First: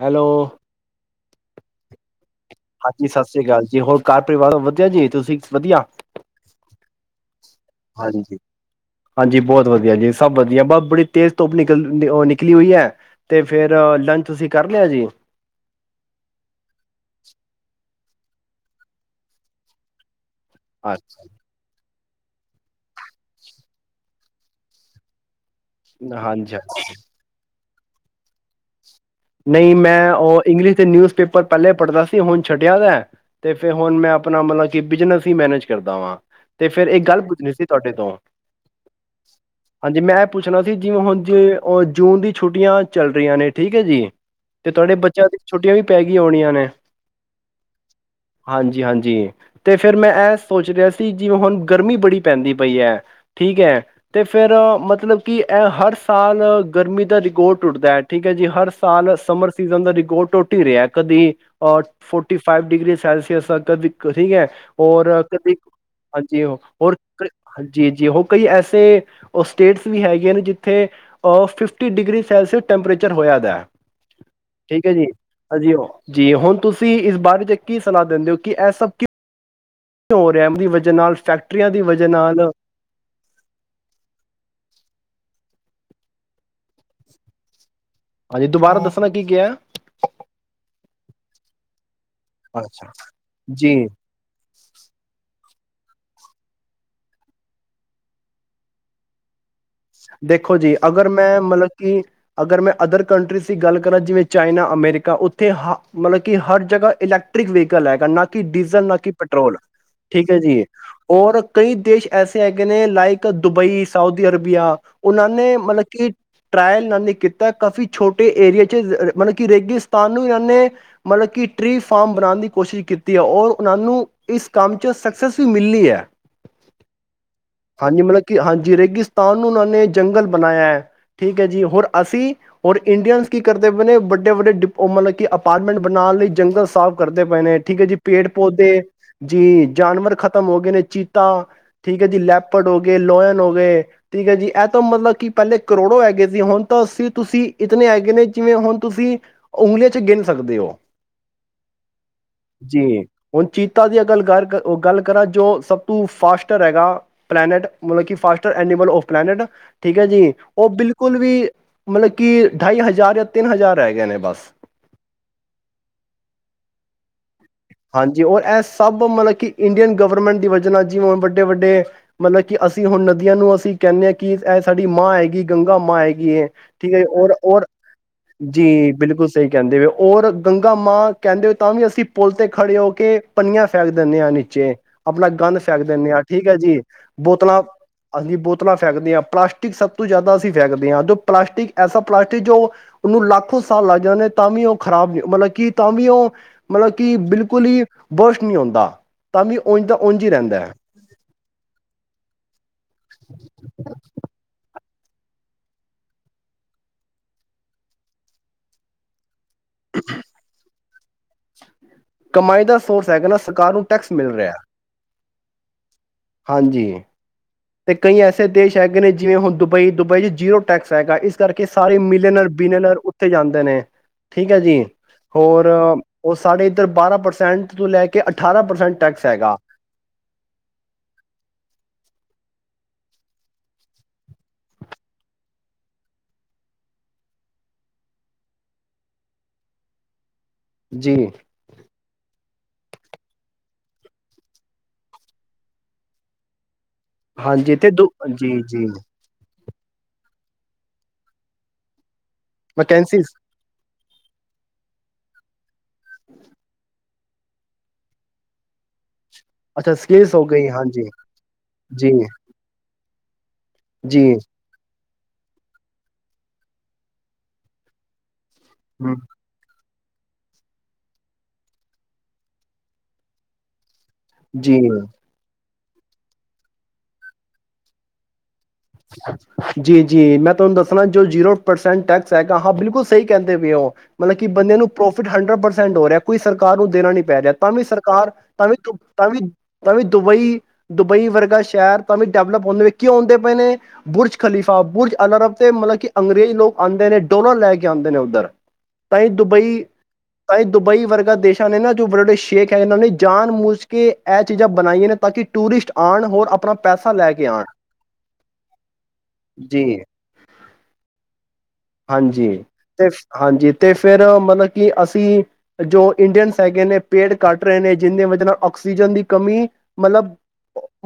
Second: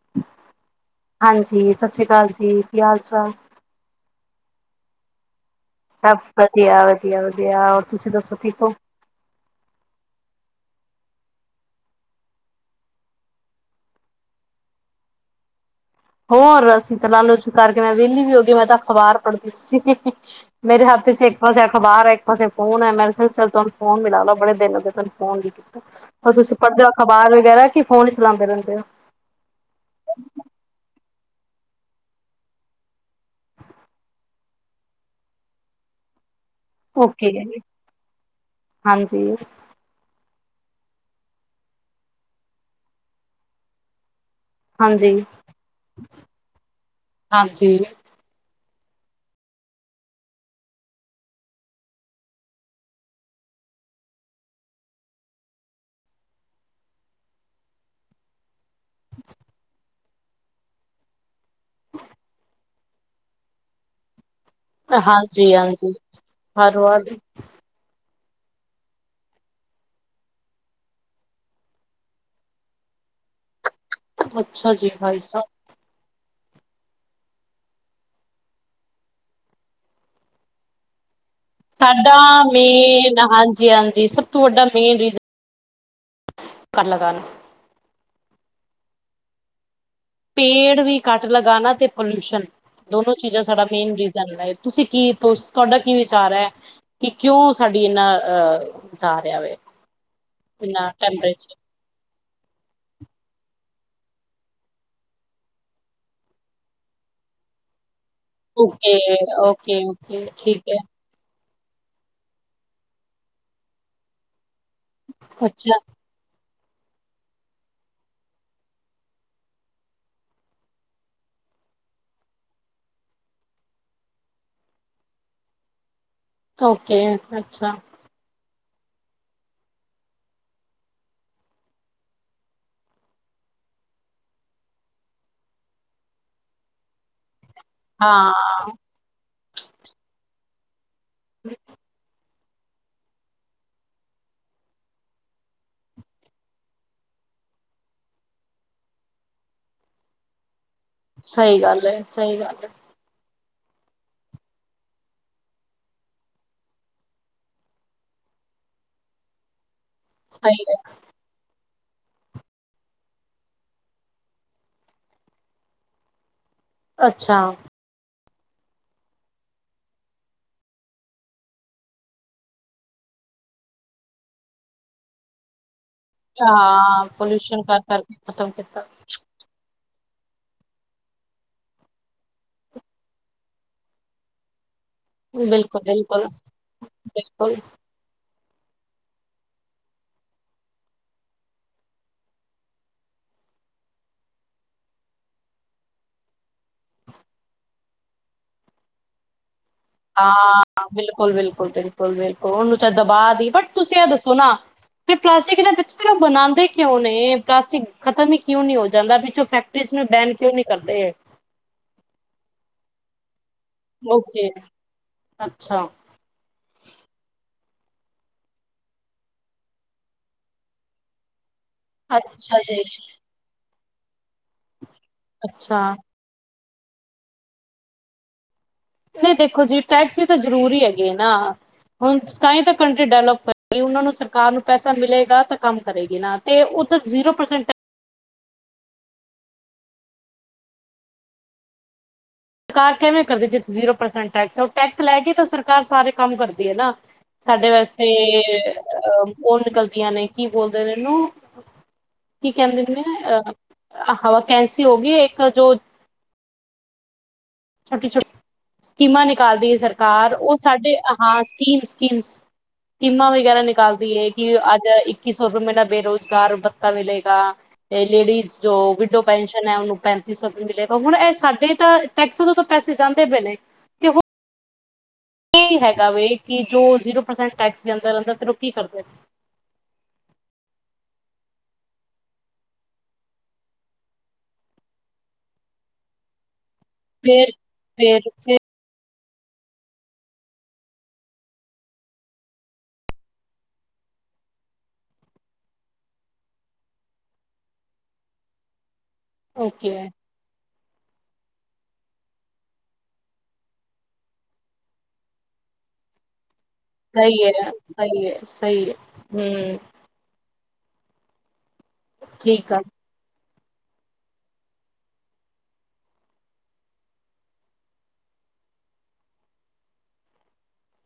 Hello ਹਾਂਜੀ ਸਤਿ ਸ੍ਰੀ ਅਕਾਲ ਜੀ ਕੀ ਹਾਲ ਹਾਂਜੀ ਸਤਿ ਚਾਲ ਸ੍ਰੀ ਅਕਾਲ ਜੀ ਹੋਰ ਕ ਪਰਿਵਾਰ ਵਧਿਆ ਜੇ ਤੁਸੀਂ ਵਧੀਆ। ਸਭ ਵਧੀਆ ਵਧੀਆ ਵਧੀਆ ਔਰ ਤੁਸੀਂ ਦੱਸੋ ਹਾਂਜੀ ਠੀਕ ਹੋ ਹਾਂਜੀ ਬਹੁਤ ਵਧੀਆ ਜੀ ਸਭ ਵਧੀਆ ਬ ਬੜੀ ਤੇਜ਼ ਧੁੱਪ ਨਿਕਲ ਨਿਕਲੀ ਹੋਈ ਹੈ ਤੇ ਫੇਿਰ ਲੰਚ ਤੁਸੀਂ ਕਰ ਲਿਆ ਜੀ ਹੋਰ ਅਸੀਂ ਤਾਂ ਲਾਲੂ ਸਵੀਕਾਰਕੇ ਮੈਂ ਵਿਹਲੀ ਵੀ ਹੋ ਗ ਮੈਂ ਤਾਂ ਅਖ਼ਬਾਰ ਪੜ੍ਹਦੀ ਹ ਮੇਰੇ ਹੱਥ ਚ ਇੱਕ ਵਜ ਅਖ਼ਬਾਰ ਹੈ ਪਾਸ ਫੋਨ ਮੈਂਰੇ ਕਿਹਾ ਚਲ ਤੁਹਾਨੂੰ ਫੋਨ ਲ ਲੋ ਬੜੇ ਦਿਨੱਗੇ ਤੁੂੰ ਫੋਨ ਹੋਰ ਤੁਸੀਂ ਹਾਂਜੀ। ਪੜ੍ਹਦੇ ਹੋ ਅਖਬਾਰ ਵਗੈਰਾ ਕਿ ਫੋਨ ਚਲਾਉਂਦੇ ਰਹਿੰਦੇ ਆ ਨਹੀਂ ਮੈਂ ਉਹ ਇੰਗਲਿਸ਼ ਦੇ ਨਿਊਜ਼ ਪੇਪਰ ਪਹਿਲਲੇ ਪੜ੍ਹਦਾ ਸੀ ਹੁਣ ਛੱਡਿਆ ਤੇ ਫਿਰ ਹੁਣ ਮੈਂ ਆਪਣਾ ਮਤਲਬ ਕਿ ਬਿਜਨਸ ਹੀ ਮੈਨੇਜ ਕਰਦਾ ਵਾਂ ਤੇ ਫਿਰ ਇਹ ਹੋ ਗੱਲ ਓਕੇ ਪੁੱਜਣੀ ਸੀ ਤੁਹਾਡੇ ਤੋਂ ਹਾਂਜੀ ਹਾਂਜੀ ਹਾਂਜੀ ਮੈਂ ਪੁੱਛਣਾ ਸੀ ਜਿਵੇਂ ਹੁਣ ਜੇ ਜੂਨ ਦੀ ਛੁੱਟੀਆਂ ਚੱਲ ਰਹੀਆਂ ਨੇ ਠੀਕ ਹੈ ਜੀ ਤੇ ਤੁਹਾਡੇ ਬੱਚਿਆਂ ਦੀ ਛੁੱਟੀਆਂ ਵੀ ਪੈ ਗਈਆਂ ਹੋਣੀਆਂ ਨੇ ਹਾਂਜੀ ਹਾਂਜੀ ਹਾਂਜੀ ਅਤੇ ਫਿਰ ਮੈਂ ਇਹ ਸੋਚ ਰਿਹਾ ਸੀ ਜਿਵੇਂ ਹੁਣ ਗਰਮੀ ਬੜੀ ਪੈਂਦੀ ਪਈ ਹੈ ਠੀਕ ਹੈ ਅਤੇ ਫਿਰ ਮਤਲਬ ਕਿ ਇਹ ਹਰ ਸਾਲ ਗਰਮੀ ਦਾ ਰਿਿਕੋਡ ਟੁੱਟਦਾ ਹੈ ਠੀਕ ਹੈ ਜੀ ਹਰ ਸਾਲ ਸਮਰ ਸੀਜਨ ਦਾ ਗੋ ਟੋ ਹੀ ਰਿਹਾ ਕਦੀ ਫੋਰਟੀ ਫਾਈਵ ਡਿਗਰੀਜ਼ ਸੈਲਸੀਅਸ ਤ ਠੀਕ ਹੈ ਹੋਰ ਕਦੇ ਹਾਂਜੀ ਹਾਂਜੀ ਹਾਂਜੀ ਉਹ ਹਰ ਹੋਰ ਵਾਰ ਹਾਂਜੀ ਹਾਂਜੀ ਉਹ ਕਈ ਐਸੇ ਉਹ ਸਟੇਟਸ ਵੀ ਹੈਗੇੀਆਂ ਨੇ ਜਿੱਥੇ ਅ ਫਿਫਟੀ ਡਿਗਰੀ ਸੈਲਸੀਅਸ ਟੈਂਪਰੇਚਰ ਹੋਇਆ ਦਾ ਅੱਛਾ ਠੀਕ ਹੈ ਜੀ ਭਾਈ ਸਾਹਿਬ ਹਜੀਿ ਉਹ ਜੀ ਹੁਣ ਤੁਸੀਂ ਇਸ ਬਾਰੇ ਚ ਕੀ ਸੁਣਾ ਦਿੰਦੇ ਹੋ ਕਿ ਇਹ ਸਭ ਕਿ ਂ ਰਿਹਾਮਦੀ ਵਜ੍ਹ ਨਾਲ ਫੈਕਟ ਸਾਡਾ ਮੇਨ ਹਾਂਜੀ ਹਾਂਜੀ ਸਭ ਤੋਂ ਵੱਡਾ ਮੇਨ ਰੀਜ਼ [inaudible] ਹਾਂਜੀ ਤੂੰਬਾਰਾ ਦੱਸੋ ਕੀ ਕੀਆ ਪੇੜ ਵੀ ਘੱਟਲਗਾਣਾ ਤੇ ਪੋਲੂਸ਼ਨ ਦੋਨੋ ਚੀਜ਼ਾਂ ਸਾ ਜੀ ਮੇਨ ਰੀਜ਼ਨ ਤੁਸੀਂ ਕੀ ਤੁਹਾਡਾ ਕੀ ਵਿਚਾਰ ਹੈ। ਕਿ ਕਿਉਂ ਸਾਡੀ ਇਹਨਾਂ ਅਹ ਜਾਰਿਹਾ ਵ ਦੇਖੋ ਜੀ ਅਗਰ ਮੈਂ ਮਤਲਬ ਕਿ ਅਗਰ ਮੈਂ ਅਦਰ ਕੰਟਰੀਜ਼ ਦੀ ਗੱਲ ਕਰਾਂ ਜਿਵੇਂ ਚਾਈਨਾ ਅਮੈਰੀਕਾ ਉੱਥੇ ਕਿ ਹਰ ਜਗ੍ਹਾ ਇਲੈਕਟ੍ਰਿਕ ਵਹੀਕਲ ਹੈ। ਨਾ ਕਿ ਡੀਜ਼ਲ ਓਕੇ ਨਾ ਕਿ ਪੈਟਰੋਲ ਠੀਕ ਹੈ। ਜੀ ਔਰ ਕਈ ਦੇਸ਼ ਐਸੇ ਹੈਗੇ ਨੇ ਲਾਈਕ ਦੁਬਈ ਸਾਊਦੀ ਅਰਬੀਆ ਉਹਨਾਂ ਨੇ ਅੱਛਾ ਮਤਲਬ ਕਿ ਟਰਾਇਲ ਇਹਨਾਂ ਨੇ ਕੀਤਾ ਕਾਫ਼ੀ ਛੋਟੇ ਏਰੀਏ 'ਚ ਮਤਲਬ ਕਿ ਰੇਗਿਸਤਾਨ ਨੂੰ ਇਹਨਾਂ ਨੇ ਮਤਲਬ ਕਿ ਟਰੀ ਫਾਰਮ ਬਣਾਉਣ ਦੀ ਕੋਸ਼ਿਸ਼ ਕੀਤੀ ਹੈ। ਔਰ ਉਹਨਾਂ ਨੂੰ ਇਸ ਕੰਮ 'ਚ ਸਕਸੈਸ ਵੀ ਮਿਲੀ ਹੈ। ਓਕੇ ਅੱਛਾ ਹਾਂਜੀ ਮਤਲਬ ਕਿ ਹਾਂਜੀ ਰੇਗਿਸਤਾਨ ਉਹ ਨੇ ਜੰਗਲ ਬਣਾਇਆ ਹੈ। ਠੀਕ ਹੈ। ਜੀ ਹੋਰ ਅਸੀਂ ਹੋਰ ਇੰਡੀਅਨਸ ਕੀ ਕਰਦੇ ਪਏ ਨੇ ਵੱਡੇ ਵੱਡੇ ਮਤਲਬ ਕਿ ਅਪਾਰਟਮੈਂਟ ਬਣਾਉਣ ਲਈ ਜੰਗਲ ਸਾਫ਼ ਕਰਦੇ ਪਏ ਨੇ ਠੀਕ ਹੈ। ਜੀ ਪੇੜ ਪੌਦੇ ਹਾਂ ਜੀ ਜਾਨਵਰ ਖਤਮ ਹੋ ਗਏ ਨੇ ਚੀਤਾ ਠੀਕ ਹੈ। ਜੀ ਲੈਪੜ ਹੋ ਗਏ ਲੋਇਨ ਹੋ ਗਏ ਠੀਕ ਹੈ। ਜੀ ਇਹ ਤਾਂ ਮਤਲਬ ਕਿ ਪਹਿਲੇ ਕਰੋੜੋ ਹੈਗੇ ਸੀ ਹੁਣ ਤਾਂ ਅਸੀਂ ਤੁਸੀਂ ਇਤਨ ਹੈਗੇ ਨੇ ਜਿਵੇਂ ਹੁਣ ਤੁਸੀਂ ਉਂਗਲੀਆਂ 'ਚ ਗਿਣ ਸਕਦੇ ਹੋ। ਸਹੀ ਗੱਲ ਸਹੀ ਗੱਲ ਹੈ। ਜੀ, ਹੁਣ ਚੀਤਾ ਦੀ ਅਗਰ ਗ ਗੱਲ ਕਰਾਂ ਜੋ ਸਭ ਤੋਂ ਫਾਸਟਰ ਹੈਗਾ ਪਲੈਨਟ ਮਤਲਬ ਕਿ ਫਾਸਟਰ ਐਨੀਮਲ ਆਫ ਪਲੈਨਟ ਠੀਕ ਹੈ। ਜੀ ਸਹੀ ਉਹ ਹੈ ਬਿਲਕੁਲ ਵੀ ਮਤਲਬ ਕਿ ਢਾਈ ਹਜ਼ਾਰ ਜਾਂ ਤਿੰਨ ਹਜ਼ਾਰ ਰਹਿ ਗਏ ਨੇ ਬਸ। ਅੱਛਾ ਜੀ ਔਰ ਇਹ ਸਭ ਮਤਲਬ ਕਿ ਇੰਡੀਅਨ ਗਵਰਮੈਂਟ ਦੀ ਵਜ੍ਹਾ ਜਿਵੇਂ ਵੱਡੇ ਵੱਡੇ ਮਤਲਬ ਕਿ ਅਸੀਂ ਹੁਣ ਨਦੀਆਂ ਨੂੰ ਅਸੀਂ ਕਹਿੰਦੇ ਹਾਂ ਕਿ ਇਹ ਸਾਡੀ ਮਾਂ ਹੈਗੀ ਗੰਗਾ ਮਾ ਹੈਗੀ ਠੀਕ ਹੈ। ਹਾਂ ਜੀ ਪੋਲਿਊਸ਼ਨ ਔਰ ਕਰ ਕਰਕੇ ਖਤਮ ਕੀਤਾ ਜੀ ਬਿਲਕੁਲ ਸਹੀ ਕਹਿੰਦੇ ਔਰ ਗੰਗਾ ਮਾਂ ਕਹਿੰਦੇ ਹੋਏ ਤਾਂ ਵੀ ਅਸੀਂ ਪੁਲ ਤੇ ਖੜੇ ਹੋ ਕੇ ਪੰਨੀਆਂ ਫੈਕ ਦਿੰਦੇ ਹਾਂ ਨੀਚੇ ਆਪਣਾ ਗੰਦ ਬਿਲਕੁਲ ਫੈਕ ਦਿੰਦੇ ਹਾਂ ਬਿਲਕੁਲ ਠੀਕ ਹੈ। ਜੀ ਬਿਲਕੁਲ ਬੋਤਲਾਂ ਬੋਤ ਤਲਾਂ ਫਕਦੇ ਹਾਂ ਪਲਾਸਟਿਕ ਸਭ ਤੋਂ ਜ਼ਿਆਦਾ ਅਸੀਂ ਫੇਕਦੇ ਹਾਂ ਪਲਾਸਟਿਕ ਐਸਾ ਪਲਾਸਟਿਕ ਜੋ ਉਹਨੂੰ ਲੱਖੋ ਸਾਲ ਲੱਗ ਜਾਂਦੇ ਤਾਂ ਵੀ ਉਹ ਖਰਾਬ ਮਤਲਬ ਕਿ ਬਿਲਕੁਲ ਤਾਂ ਵੀ ਉਹ ਮਤਲਬ ਕਿ ਬਿਲਕੁੱਲ ਕੋਲ ਬੋਸ਼ ਨਹੀਂ ਹੁੰਦਾ ਤਾਂ ਵੀ ਉਝ ਦਾ ਉਝ ਹੀ ਰਹਿੰਦਾ ਹੈ ਹਾਂ ਬਿਲਕੁਲ -ਬਿਲਕੁਲ- ਬਿਲਕੁਲ- ਬਿਲਕੁਲ ਉਹਨੂੰ ਚ' ਦਬਾ ਦੀ ਬਟ ਤੁਸੀਂ ਇਹ ਦੱਸੋ ਨਾ ਪਲਾਸਟਿਕ ਵਿੱਚ ਉਹ ਬਣਾਉਂਦੇ ਕਿਉਂ ਨੇ ਪਲਾਸਟਿਕ ਖਤਮ ਹੀ ਕਿਉਂ ਨੀ ਹੋ ਜਾਂਦਾ ਵਿੱਚ ਫੈਕਟਰੀ ਇਸ ਨੂੰ ਬੈਨ ਕਿਉਂ ਨਹੀ ਕਰਦੇ। ਤੇ ਕਮਾਈ ਦਾ ਸੋਰਸ ਹੈਗਾ ਨਾ। ਸਰਕਾਰ ਨੂੰ ਟੈਕਸ ਮਿਲ ਓਕੇ, ਰਿਹਾ। ਅੱਛਾ, ਹਾਂਜੀ, ਤੇ ਕਈ ਐਸੇ ਦੇਸ਼ ਹੈਗੇ ਨੇ ਜਿਵੇਂ ਹੁਣ ਦੁਬਈ ਦੁਬਈ ਚ ਜੀਰੋ ਟੈਕਸ ਹੈਗਾ ਇਸ ਕਰਕੇ ਸਾਰੇ ਮਿਲੇਨਰ ਅੱਛਾ ਜੀ, ਬਿਨਨਰ ਉੱਥੇ ਜਾਂਦੇ ਨੇ। ਠੀਕ ਹੈ ਜੀ ਹੋਰ ਅੱਛਾ। ਉਸ ਸਾਡੇ ਇੱਧਰ ਬਾਰਾਂ ਪਰਸੈਂਟ ਤੋਂ ਲੈ ਕੇ ਅਠਾਰਾਂ ਪਰਸੈਂਟ ਟੈਕਸ ਨਹੀਂ ਹੈਗਾ ਦੇਖੋ ਜੀ ਟੈਕਸੀ ਤਾਂ ਜ਼ਰੂਰੀ ਹੈਗੇ ਨਾ ਹੁਣ ਤਾਂਹੀ ਤਾਂ ਕੰਟਰੀ ਡੈਵਲਪ ਕਰੇਗੀ ਉਹਨਾਂ ਨੂੰ ਸਰਕਾਰ ਨੂੰ ਪੈਸਾ ਮਿਲੇਗਾ ਤਾਂ ਕੰਮ ਕਰੇਗੀ ਨਾ ਅਤੇ ਉਹਥ ਜ਼ੀਰੋ ਪਰਸੈਂਟ ਜੀ ਸਰਕਾਰ ਕਿਵੇਂ ਕਰਦੀ ਜਿੱਥੇ ਜ਼ੀਰੋ ਪਰਸੈਂਟ ਟੈਕਸ ਟੈਕਸ ਲੈ ਕੇ ਤਾਂ ਸਰਕਾਰ ਸਾਰੇ ਕੰਮ ਕਰਦੀ ਹੈ ਨਾ ਸਾਡੇ ਹਾਂਜੀ ਤੇ ਵਾਸਤੇ ਦੋ ਜੀ ਜੀ ਅ ਉਹ ਗਲਤੀਆਂ ਨੇ ਕੀ ਬੋਲਦੇ ਇਹਨੂੰ ਕੀ ਕਹਿੰਦੇ ਨੇ ਵਕੈਂਸੀਜ਼ ਅਹ ਇੱਕ ਤਾਂ ਵੈਕੈਂਸੀ ਹੋ ਗਈ ਛੋਟੀ ਛੋਟੀ ਸਕੀਮਾਂ ਨੇ ਅਕਾਲੀ ਦਲ ਦੀ ਅੱਛਾ ਸਰਕਾਰ ਸਕਿਲਸ ਹੋ ਉਹ ਗਈ ਸਾਡੇ ਹਾਂਜੀ ਹਾਂ ਸਕੀਮ ਜੀ ਸਕੀਮ ਕਿਨਾਂ ਦੀ ਕਹਿਣਾ ਨਿਕਾਲਦੀ ਜੀ ਹੈਏ ਕਿ ਅੱਜ ਇੱਕ ਕਿਸ ਸਾਰਿਆਂ ਨੂੰ ਬੇਰੋਜ਼ਗਾਰ ਬੱਤਾ ਮਿਲੇਗਾ ਲੇਡੀਜ਼ ਜੋ ਹਮ, ਵਿਡੋ ਪੈਨਸ਼ਨ ਹੈ ਉਹਨੂੰ ਪੈਂਤੀ ਸੌ ਵੀ ਮਿਲੇਗਾ ਹੁਣ ਇਹ ਸਾਡੇ ਤਾਂ ਟੈਕਸ ਤੋਂ ਤਾਂ ਪੈਸੇ ਜਾਂਦੇ ਪਏ ਨੇ ਤੇ ਜੀ ਹੈਗਾ ਵ ਕਿ ਜੋ ਜ਼ੀਰੋ ਪਰਸੈਂਟ ਟੈਕਸ ਦੇ ਅੰਦਰ ਅੰਦਰ ਫਿਰ ਕੀ ਕਰਦੇ ਜੀ ਜੀ ਮੈਂ ਤੁਹਾਨੂੰ ਦੱਸਣਾ ਜੋ ਜ਼ੀਰੋ ਪਰਸੈਂਟ ਟੈਕਸ ਹੈਗਾ ਹਾਂ ਬਿਲਕੁਲ ਸਹੀ ਕਹਿੰਦੇ ਪਏ ਹੋ ਮਤਲਬ ਕਿ ਬੰਦੇ ਨੂੰ ਪ੍ਰੋਫਿਟ ਹੰਡਰਡ ਪਰਸੈਂਟ ਹੋ ਰਿਹਾ ਕੋਈ ਸਰ ਸਰਕਾਰ ਨੂੰ ਦੇਣਾ ਨ ਪੈ ਫੇਰ ਰਿਹਾ ਤਾਂ ਵੀ ਫੇਰ ਸਰਕਾਰ ਤਾਂ ਵੀ ਤਾਂ ਵੀ ਤਾਂ ਵੀ ਦੁਬਈ ਦੁਬਈ ਵਰਗਾ ਸ਼ਹਿਰ ਤਾਂ ਵੀ ਡਿਵਲਪ ਹੁੰਦੇ ਕਿਉਂ ਆਉਂਦੇ ਪਏ ਨੇ ਬੁਰਜ ਖ਼ਲੀਫਾ ਬੁਰਜ ਅਲਅਰਬ ਤੇ ਮਤਲਬ ਕਿ ਅੰਗਰੇਜ਼ ਲੋਕ ਆਉਂਦੇ ਨੇ ਡੋਲਰ ਲੈ ਕੇ ਆਉਂਦੇ ਨੇ ਉੱਧਰ ਤ ਦੁਬਈ ਓਕੇ ਤ ਦੁਬਈ ਵਰਗਾ ਦੇਸ਼ਾਂ ਨੇ ਨਾ ਜੋ ਬੜੇ ਵਡੇ ਸ਼ੇਖ ਹੈ ਇਹਨਾਂ ਨੇ ਜਾਨ ਮੂਝ ਕੇ ਇਹ ਚੀਜ਼ਾਂ ਬਣਾਈਆਂ ਨੇ ਤਾਂ ਕਿ ਟੂਰਿਸਟ ਆਉਣ ਹੋਰ ਆਪਣਾ ਪੈਸਾ ਲੈ ਸਹੀ ਕੇ ਆਣ ਹੈ ਸਹੀ ਹੈ ਸਹੀ ਆ ਹਮ ਜੀ। ਹਾਂਜੀ ਠੀਕ ਆ ਤੇ ਹਾਂਜੀ ਤੇ ਫਿਰ ਮਤਲਬ ਕਿ ਅਸੀਂ ਜੋ ਇੰਡੀਅਨਸ ਹੈਗੇ ਨੇ ਪੇੜ ਕੱਟ ਰਹੇ ਨੇ ਜਿੰਹਦੇ ਵਜ ਨਾਲ ਆਕਸੀਜਨ ਦੀ ਕਮੀ ਮਤਲਬ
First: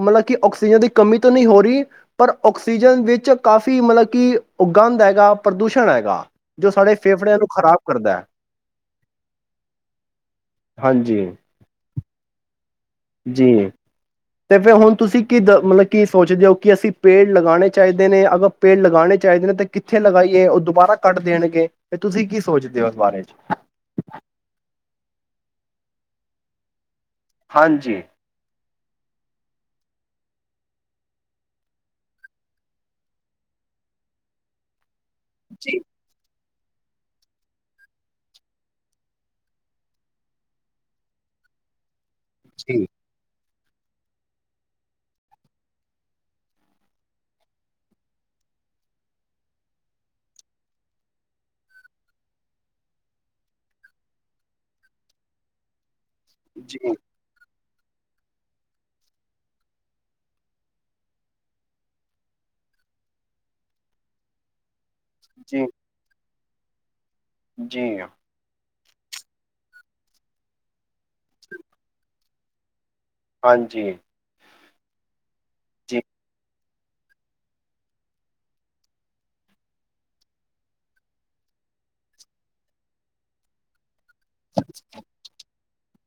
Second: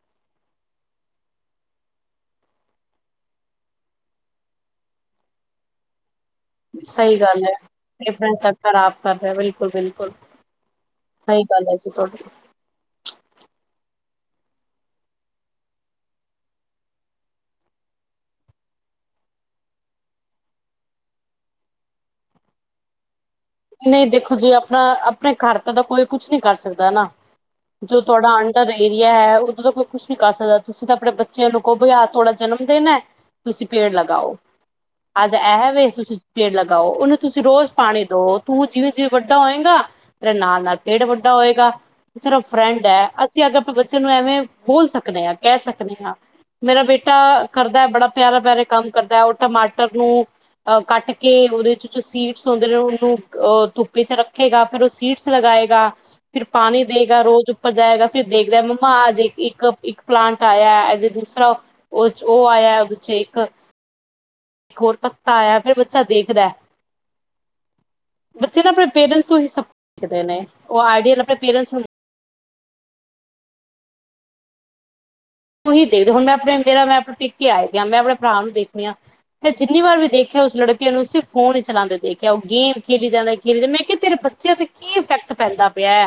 ਮਤਲਬ ਕਿ ਆਕਸੀਜਨ ਦੀ ਕਮੀ ਤੋਂ ਨਹੀਂ ਹੋ ਰਹੀ ਪਰ ਆਕਸੀਜਨ ਵਿੱਚ ਕਾਫ਼ੀ ਮਤਲਬ ਕਿ ਉਗੰਧ ਹੈਗਾ ਪ੍ਰਦੂਸ਼ਣ ਹੈਗਾ ਜੋ ਸਾਡੇ ਸਹੀ ਫੇਫੜਿਆਂ ਗੱਲ ਨੂੰ ਖ਼ਰਾਬ ਹੈ ਕਰਦਾ ਤ ਖਰਾਬ ਕਰ ਰਿਹਾ ਬਿਲਕੁਲ ਬਿਲਕੁਲ ਹਾਂਜੀ ਸਹੀ ਗੱਲ ਹੈ ਜੀ ਤੁਹਾਡੀ ਜੀ ਤੇ ਫਿਰ ਹੁਣ ਤੁਸੀਂ ਕੀ ਦ ਮਤਲਬ ਕੀ ਸੋਚਦੇ ਹੋ ਕਿ ਅਸੀਂ ਪੇੜ ਲਗਾਉਣੇ ਚਾਹੀਦੇ ਨੇ ਅਗਰ ਪੇੜ ਲਗਾਉਣੇ ਚਾਹੀਦੇ ਨੇ ਤਾਂ ਕਿੱਥੇ ਲਗਾਈਏ ਉਹ ਦੁਬਾਰਾ ਕੱਟ ਦੇਣਗੇ ਫ ਤੁਸੀਂ ਕੀ ਸੋਚਦੇ ਹੋ ਇਸ ਬਾਰੇ ਚ ਨਹੀਂ ਦੇਖੋ ਜੀ ਆਪਣਾ ਆਪਣੇ ਘਰ ਤ ਤਾਂ ਕੋਈ ਕੁਛ ਨੀ ਕਰ ਸਕਦਾ ਹੈ ਨਾ ਜੋ ਹਾਂਜੀ ਤੁਹਾਡਾ [unintelligible] ਏਰੀਆ ਹੈ ਉਦੋਂ ਤਾਂ ਕੋਈ ਕੁਛ ਨੀ ਕਰ ਸਕਦਾ ਤੁਸੀਂ ਤਾਂ ਆਪਣੇ ਬੱਚਿਆਂ ਨੂੰ ਕਹੋ ਤੁਹਾਡਾ ਜਨਮ ਦਿਨ ਹੈ ਤੁਸੀਂ ਪੇੜ ਲਗਾਓ ਅੱਜ ਐ ਜੀ ਵੇ ਤੁਸੀਂ ਪੇੜ ਲਗਾਓ ਉਹਨੂੰ ਤੁਸੀਂ ਰੋਜ਼ ਪਾਣੀ ਦਓ ਤੂੰ ਜਿਵੇਂ ਜਿਵੇਂ ਵੱਡਾ ਹੋਏਗਾ ਤੇਰੇ ਨਾਲ ਨਾਲ ਪੇੜ ਵੱਡਾ ਹੋਏਗਾ ਤੇਰਾ ਜੀ ਫਰੈਂਡ ਹੈ ਅਸੀਂ ਅਗ ਬੱਚੇ ਨੂੰ ਐਵੇਂ ਬੋਲ ਸਕਦੇ ਆ ਕਹਿ ਸਕਦੇ ਹਾਂ ਮੇਰਾ ਬੇਟਾ ਕਰਦਾ ਬੜਾ ਪਿਆਰਾ ਪਿਆਰੇ ਕੰਮ ਕਰਦਾ ਉਹ ਟਮਾਟਰ ਨੂੰ ਅਹ ਕੱਟ ਕੇ ਉਹਦੇ ਚ ਜੋ ਸੀਡਸ ਆਉਦੇ ਨੇ ਉਹਨੂੰ ਉਹ ਧੁੱਪੀ ਚ ਰੱਖੇਗਾ ਫੇਿਰ ਉਹ ਸੀਡਸ ਲਗਾਏਗਾ ਫਿਰ ਜੀ, ਪਾਣੀ ਦੇਗਾ ਰੋਜ਼ ਪਰ ਜਾਏਗਾ ਫਰ ਦੇਖਦਾ ਮੰਮਾ ਅੱਜ ਇੱਕ ਇੱਕ ਪਲਾਂਟ ਆਇਆ ਅਜ ਦੂਸਰਾ ਉਹ ਆਇਆ ਉਹਦੇ ਚ ਇੱਕ ਇੱਕ ਹੋਰ ਪਤਾ ਆਇਆ ਜੀ, ਫੇਿਰ ਬੱਚਾ ਦੇਖਦਾ ਜੀ ਹ ਬੱਚੇ ਨਾ ਆਪਣੇ ਪੇਰੈਂਟਸ ਤੋਂ ਹੀ [unintelligible] ਨੇ ਉਹ ਆਈਡੀਅਲ ਆਪਣੇ ਪੇਰੈਂਟਸ ਨੂੰ ਹਾਂਜੀ ਤੁੂੰਹੀ ਜੀ, ਦੇਖਦੇ ਹੁਣ ਮੈਂ ਆਪਣੇ- ਫੇ ਮੈਂ ਆਪਣੇ ਪਿੱਕੇ ਆਏ ਦੀਾਂ ਮੈਂ ਆਪਣੇ ਭਰਾ ਨੂੰ ਦੇਖਣੀ ਆ ਮੈਂ ਜਿੰਨੀ ਵਾਰ ਵੀ ਦੇਖਿਆ ਉਸ ਲੜਕੇ ਨੂ ਸਿਰਫ ਫੋਨ ਹੀ ਚਲਾਉਂਦੇ ਦੇਖਿਆ ਉਹ ਗੇਮ ਖੇਲੀ ਜਾਂਦਾ ਖੇਲੀ ਜਾਂ ਮੈਂ ਕਿ ਤੇਰੇ ਬੱਚਿਆਂ ਤੇ ਕੀ ਇਫੈਕਟ ਪੈਂਦਾ ਪਿਆ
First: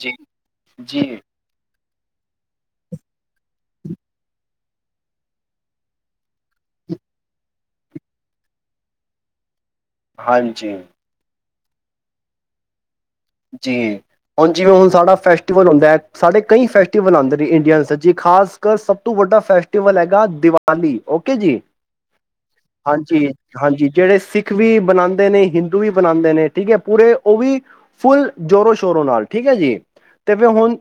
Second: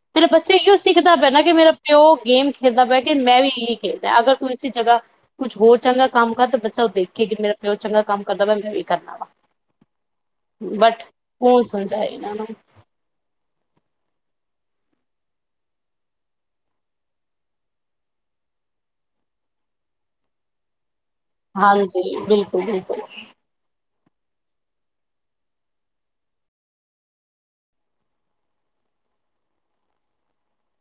ਜੀ, ਮੇਰੇ ਬੱਚੇ ਕਿ ਸਿੱਖਦਾ ਜੀ, ਪੈ ਨਾ ਕਿ ਮੇਰਾ ਤੇ ਉਹ ਗੇਮ ਖੇਡਦਾ ਪਿਆ ਕਿ ਮੈਂ ਵੀ [unintelligible] ਅਗਰ ਤੂੰ ਇਸ ਜਗ੍ਹਾ ਕੁਛ ਹੋਰ ਚੰਗਾ ਕੰਮ ਬੱਚਾ ਉਹ ਦੇਖੇ ਕਿ ਮੇਰਾ ਫ ਉਹ ਚੰਗਾ ਕੰਮ ਕਰਦਾ ਵੈ ਮੈਂ ਵੀ ਕਰਨਾ ਵਾ ਹਾਂਜੀ ਉਹ ਸੁਲਝਾਏਗਾ ਨਾ ਜੀ ਹੁਣ ਜਿਵੇਂ ਹੁਣ ਸਾਡਾ ਫੈਸਟੀਵਲ ਹੁੰਂਦਾ ਹੈ ਸਾਡੇ ਕਈ ਫੈਸਟੀਵਲ ਆਉਂਦੇ ਨੇ ਇੰਡੀਅਨਸ ਜੀ ਖਾਸ ਕਰ ਸਭ ਤੋਂ ਵੱਡਾ ਫੈਸਟੀਵਲ ਹੈਗਾ ਦੀਵਾਲੀ ਓਕੇ ਜੀ ਹਾਂਜੀ ਬਿਲਕੁਲ ਬਿਲਕੁਲ ਹਾਂਜੀ ਹਾਂਜੀ ਜਿਹੜੇ ਸਿੱਖ ਵੀ ਬਣਾਉਂਦੇ ਨੇ ਹਿੰਦੂ ਵੀ ਬਣਾਉਂਦੇ ਨੇ ਠੀਕ ਹੈ ਪੂਰੇ ਉਹ ਵੀ ਫੁੱਲ ਜ਼ੋਰੋ ਸ਼ੋਰੋ ਨਾਲ ਠੀਕ ਹੈ ਜੀ ਅਤੇ ਫਿਰ ਹੁਣ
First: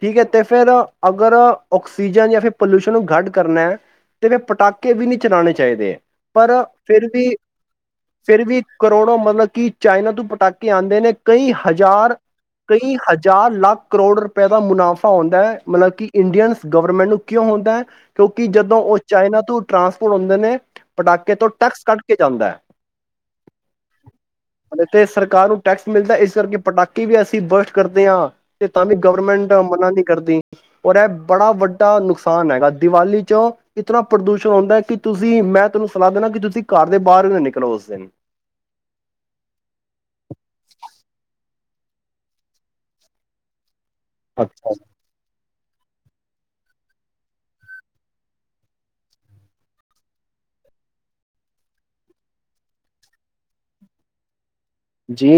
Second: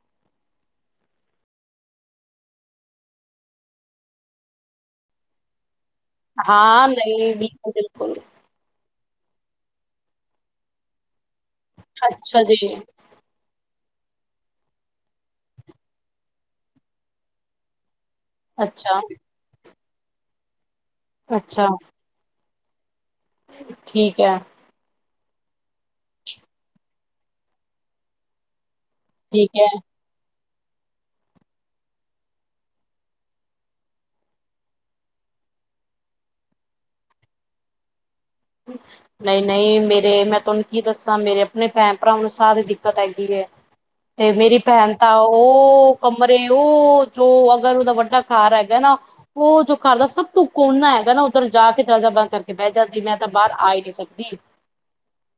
ਠੀਕ ਹੈ ਅਤੇ ਫਿਰ ਅਗਰ ਔਕਸੀਜਨ ਜਾਂ ਫਿਰ ਪੋਲਿਊਸ਼ਨ ਨੂੰ ਘੱਟ ਕਰਨਾ ਤਾਂ ਫਿਰ ਪਟਾਕੇ ਵੀ ਨਹੀਂ ਚਲਾਉਣੇ ਚਾਹੀਦੇ। ਪਰ ਹਾਂ ਫਿਰ ਵੀ ਨਹੀਂ ਬਿਲਕੁਲ ਬਿਲਕੁਲ ਫਿਰ ਵੀ ਕਰੋੜੋ ਮਤਲਬ ਕਿ ਚਾਈਨਾ ਤੋਂ ਪਟਾਕੇ ਆਂਦੇ ਨੇ। ਕਈ ਹਜ਼ਾਰ ਅੱਛਾ ਜੀ ਕਈ ਹਜ਼ਾਰ ਲਾਖ ਕਰੋੜ ਰੁਪਏ ਦਾ ਮੁਨਾਫ਼ਾ ਹੋਦਾ ਹੈ, ਮਤਲਬ ਕਿ ਇੰਡੀਅਨ ਗਵਰਮੈਂਟ ਨੂੰ ਕਿਉਂ ਹੁੰਦਾ ਹੈ? ਕਿਉਂਕਿ ਜਦੋਂ ਔ ਅੱਛਾ ਚਾਈਨਾ ਤੋਂ ਟਰਾਂਸਪੋਰਟ ਹੁੰਦੇ ਨੇ ਪਟਾਕੇ ਤੋਂ ਅੱਛਾ ਟੈਕਸ ਕੱਢ ਕੇ ਜਾਂਦੈ। ਠੀਕ ਹੈ। ਕਾਰ ਨੂੰ ਟੈਕਸ ਮਿਲਦਾ ਇਸ ਕਰਕੇ ਪਟਾਕੇ ਵੀ ਅਸੀਂ ਬਰਥ ਕਰਦੇ ਆਂ। ਤੇ ਤਾਂ ਵੀ ਠੀਕ ਗਵਰਮੈਂਟ, ਹੈ ਮਨਾ ਨੀ ਕਰਦੀ। ਔਰ ਐ ਬੜਾ ਵੱਡਾ ਨੁਕਸਾਨ ਹੈਗਾ ਦੀਵਾਲੀ ਚੋਂ ਇਤਨਾ ਪ੍ਰਦੂਸ਼ਣ ਔਂਦੈ ਕਿ ਤੁਸੀਂ ਮੈਂ ਤੈਨੂੰ ਸਲਾ ਦੇਣਾ ਕਿ ਤੁਸੀਂ ਘਰ ਦੇ ਬਾਰ ਹੀ ਨਾ ਨਿਕਲੋ ਉਸ ਦਿਨ। ਨਹੀਂ ਨਹੀਂ ਮੇਰੇ ਮੈਂ ਤੁਹਾਨੂੰ ਕੀ ਦੱਸਾਂ ਮੇਰੇ ਆਪਣੇ ਭੈਣ ਭਰਾਵਾ ਨੂੰ ਸਾ ਦੀ ਦਿੱਕਤ ਹੈਗੀ ਹੈ। ਤੇ ਮੇਰੀ ਅੱਛਾ ਭੈਣ ਤਾਂ ਔ ਕਮਰੇ ਔ ਜੋ ਅਗਰ ਉਦਾ ਵੱਡਾ ਘਰ ਹੈਗਾ ਨਾ ਔ ਜੋ ਘਰ ਦਾ ਸਭ ਤੋਂ ਕੋਨਾ ਹੈਗਾ ਨਾ ਉੱਧਰ ਜਾ ਕੇ ਦਵਾਜ਼ਾ ਬੰਦ ਕਰਕੇ ਬੈ ਜਾਂਦੀ। ਮੈਂ ਤਾਂ ਬਾਰ ਆ ਈ ਨੀ ਸਕਦੀ। ਜੀ।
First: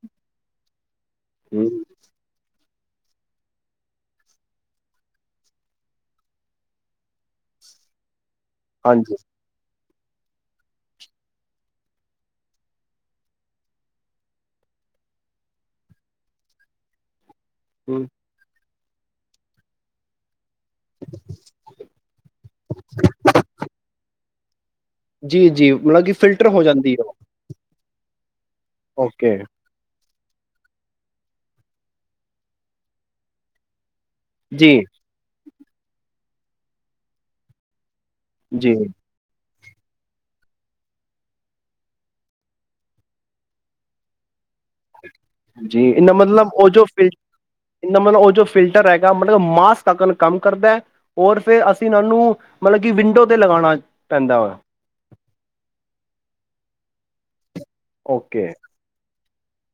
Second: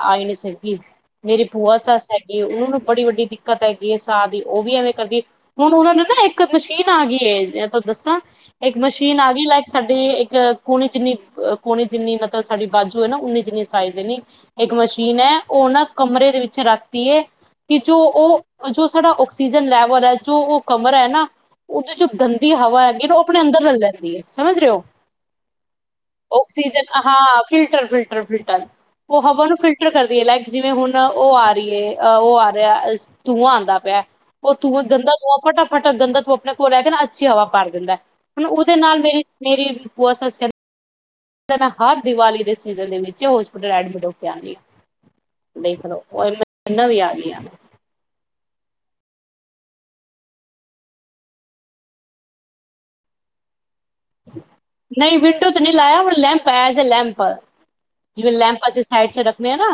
ਆਈ ਨੀ ਸਕਦੀ। ਮੇਰੀ ਹਮ ਬੂਆ ਸੱਸ ਹੈਗੀ ਉਨੂ ਬੜੀ ਵੱਡੀ ਦਿੱਕਤ ਹੈਗੀ ਏ ਸਾ ਦੀ ਔ ਵੀ ਐਵੇਂ ਕਰਦੀ ਏ ਹੁਣ ਉਨਾਂ ਨੂੰ ਨਾ ਇੱਕ ਮਸ਼ੀਨ ਆ ਗੀ ਏ, ਜੈ ਤਾਨੂੰ ਦੱਸਾਂ ਏਕ ਹਾਂਜੀ ਮਸ਼ੀਨ ਆ ਗੀ ਲੈ ਸਾਡੇ ਇੱਕ ਕੂਣੀ ਜਿੰਨੀ ਬ ਕੂਣੀ ਜਿੰਨੀ ਮਤਲਬ ਸਾਡੀ ਬਾਜੂ ਏ ਨਾ ਉਨੀ ਜਿੰਨੀ ਸਾਈਜ਼ ਜਿਨੀ ਇੱਕ ਮਸ਼ੀਨ ਐ, ਔ ਨਾ ਕਮਰੇ ਦੇ ਵਿੱਚ ਰਖ ਤੀਏ। ਕਿ ਜੋ ਹੂੰ ਔ ਹ ਜੋ ਸਾਡਾ ਆਕਸੀਜਨ ਲੈਵਲ ਐ ਜੋ ਕਮਰ ਹੈ ਨਾ, ਔਦੀ ਜੋ ਗੰਦੀ ਹਵਾ ਹੈਗੀ ਏ ਨਾ ਔ ਅਪਣੇ ਅੰਦਰ ਲੇ ਲੈਂਦੀ ਏ। ਸਮਝ ਰੇ ਔ। ਜੀ ਜੀ ਮਲਬ ਕਿ ਫਿਲਟਰ ਹੋ ਔਕਸੀਜਨ ਜਾਂਦੀ ਅ ਹੈ ਉਹ ਹਾਂ ਫਿਲਟਰ ਫਿਲਟਰ‌। ਟਰਫੀਲ ਟਰ ਔ ਓਕੇ ਹਵਾ ਨੂੰ ਫਿਲਟਰ ਕਰ ਦੇ ਲੈਕ ਜਿਵੇਂ ਹੁਣ ਔ ਆ ਰੀ ਏ ਅ ਔ ਆ ਰਿਐ ਅਸ ਤੂੰਆਂ ਆਂਦਾ ਪਿਆ। ਔ ਜੀ ਤੂੰਆਂ ਦੰਦਾ ਤੂੰਆਂ ਫਟਾ ਫਟਾ ਗੰਦਾ ਤੂੰਆਂ ਅਪਣੇ ਕੋਲ ਲੈ ਕੇ ਨਾ ਅੱਛੀ ਹਵਾ ਭਰ ਦਿੰਦਾ ਹੈ। ਹੁਣ ਜੀ ਉਦੇ ਨਾਲ ਮੇਰੀ ਸ ਮੇਰੀ ਪੁਆ ਸੱਚ ਕ- ਹਰ ਦੀਵਾਲੀ ਦੇ ਸੀਜ਼ਨ ਦੇ ਵਿੱਚ ਹੋਸਪਿਟਲ ਐਡਮਿਟ ਹੋ ਕੇ ਆਉਂਦੀ। ਹਾਂ। ਦੇਖ ਜੀ ਇਨਦਾ ਲਓ ਮਤਲਬ ਉਹ ਜੋ ਇੰਨਾ ਫ ਵੀ ਆ ਗਈਆਂ ਇਨਦਾ ਮਤਲਬ ਉਹ ਜੋ ਫਿਲਟਰ ਹੈਗਾ ਮਤਲਬ ਮਾਸਕ ਤੱਕ ਕੰਮ ਕਰਦਾ ਹੈ, ਔਰ ਫਿਰ ਅਸੀਂ ਇਹਨਾਂ ਨੂੰ ਮਤਲਬ ਕਿ ਵਿੰਡੋ ਤੇ ਲਗਾਉਣਾ। ਪੈਂਦਾ ਵਾ ਨਹੀਂ ਵਿੰਡੋ ਤੇ ਨਹੀਂ ਲਾਇਆ ਹੁਣ ਲੈਂਪ ਆਯਾ ਜੇ ਲੈਂਪ ਪ ਜਿਵੇਂ ਓਕੇ ਲੈਂਪ ਅਸੀ ਸਾਈਡ ਚ ਰ ਮੈਂ ਨਾ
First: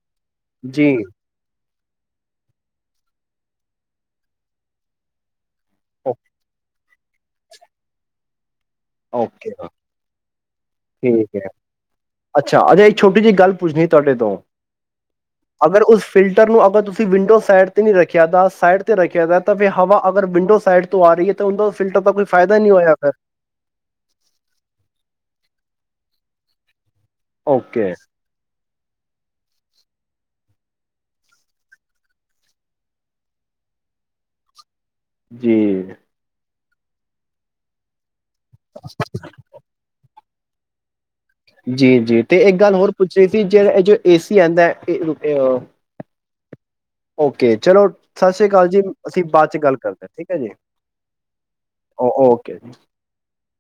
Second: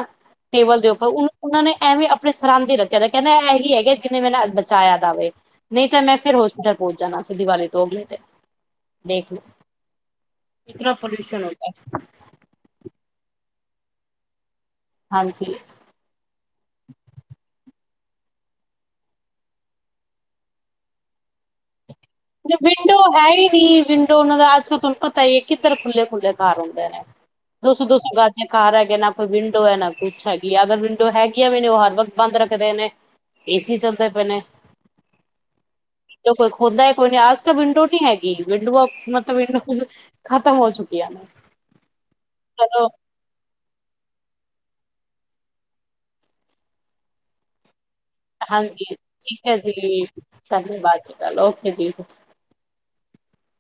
ਟੇਬਲ ਦੇ ਜੀ ਉੱਪਰ ਉਹ ਉਹਨਾਂ ਨੇ ਐਵੇਂ ਆਪਣੇ ਸਰਹਦ ਰੱਖਿਆ ਦਾ ਕਹਿੰਦਾ ਇਹੀ ਹੈਗੇ ਜਿਹਨੇ ਮ ਬਚਾਇਆ ਜਾਵੇ [unintelligible] ਨਹੀਂ ਓ ਮੈਂ ਫਿਰ ਹੋਸਟਲ ਪਹੁੰਚ ਜਾਣਾ [unintelligible] ਸੀਂ ਦੀਵਾਲੀ ਤੋਂ ਅਗਲੇ ਤੇ ਓਕੇ ਇਤਨਾ ਠੀਕ ਪੋਲਿਊਸ਼ਨ ਹੈ ਹੋਤਾ ਅੱਛਾ ਅਜੇ ਛੋਟੀ [unintelligible] ਜੀ ਗੱਲ ਪੁੱਛਣੀ ਤੁਹਾਡੇ ਤੋਂ ਹਾਂਜੀ ਅਗਰ ਉਸ ਫਿਲਟਰ ਨੂੰ ਅਗਰ ਤੁਸੀਂ ਵਿੰਡੋ ਸਾਈਡ ਨਹੀਂ ਰੱਖਿਆ ਤਾਂ ਸਾਈਡ ਤੇ ਰੱਖਿਆ ਦਾ ਤਾਂ ਫਿਰ ਹਵਾ ਅਗਰ ਵਿੰਡੋ ਸਾਈਡ ਤੋਂ ਆ ਰਹੀ ਹੈ ਤਾਂ ਉਹ ਵਿੰਡੋ ਹੈ ਹੀ ਨੀ ਵਿੰਡੋ ਉਹਨਾਂ ਦਾ ਅੱਜ ਕੱਲ ਤੁਹਾਨੂੰ ਪਤਾ ਹੀ ਹੈ ਕਿ ਇਧਰ ਖੁੱਲੇ ਖੁੱਲੇ ਘਰ ਹੁੰਦੇ ਨੇ ਦੋ ਸੌ ਓਕੇ ਦੋ ਸੌ ਗਜ ਘਰ ਹੈਗੇ ਨਾ ਕੋਈ ਵਿੰਡੋ ਹੈ ਨਾ ਕੁਛ ਅਗਰ ਵਿੰਡੋ ਹੈਗੀ ਆ ਵੀ ਨਹੀਂ ਉਹ ਹਰ ਵਕਤ ਬੰਦ ਰੱਖਦੇ ਨੇ ਏਸੀ ਚੱਲਦੇ ਪਏ ਨੇ ਜੀ ਹੁੰਦਾ ਕੋ ਆਜ ਕ ਵਿੰਡੋ ਨਹੀਂ ਹੈਗਾ [unintelligible] ਵਿਡ ਬੋ ਮਤ ਵਿੰਡ [unintelligible] ਖ਼ਤਮ ਹੋ ਚੁੱਕੀਆ ਨੇ ਜੀ ਜੀ ਤੇ ਇੱਕ ਗੱਲ ਚਲੋ ਹੋਰ ਪੁੱਛਣੀ ਸੀ ਜੇ ਇਹ ਜੋ ਏ ਸੀ ਆਉਂਦਾ ਰੁਪ ਓਕੇ ਚਲੋ [unintelligible] ਜੀ ਹਾਂਜੀ ਅਸੀਂ ਠੀਕ ਬਾਅਦ ਹੈ ਚ ਜੀ ਗੱਲ ਕਰਦੇ ਹਾਂ, ਠੀਕ ਹੈ ਜੀ ਧ ਬਾਦ ਚ ਗੱਲ ਓਕੇ ਜੀ੍ਰ ਓ ਓਕੇ [unintelligible]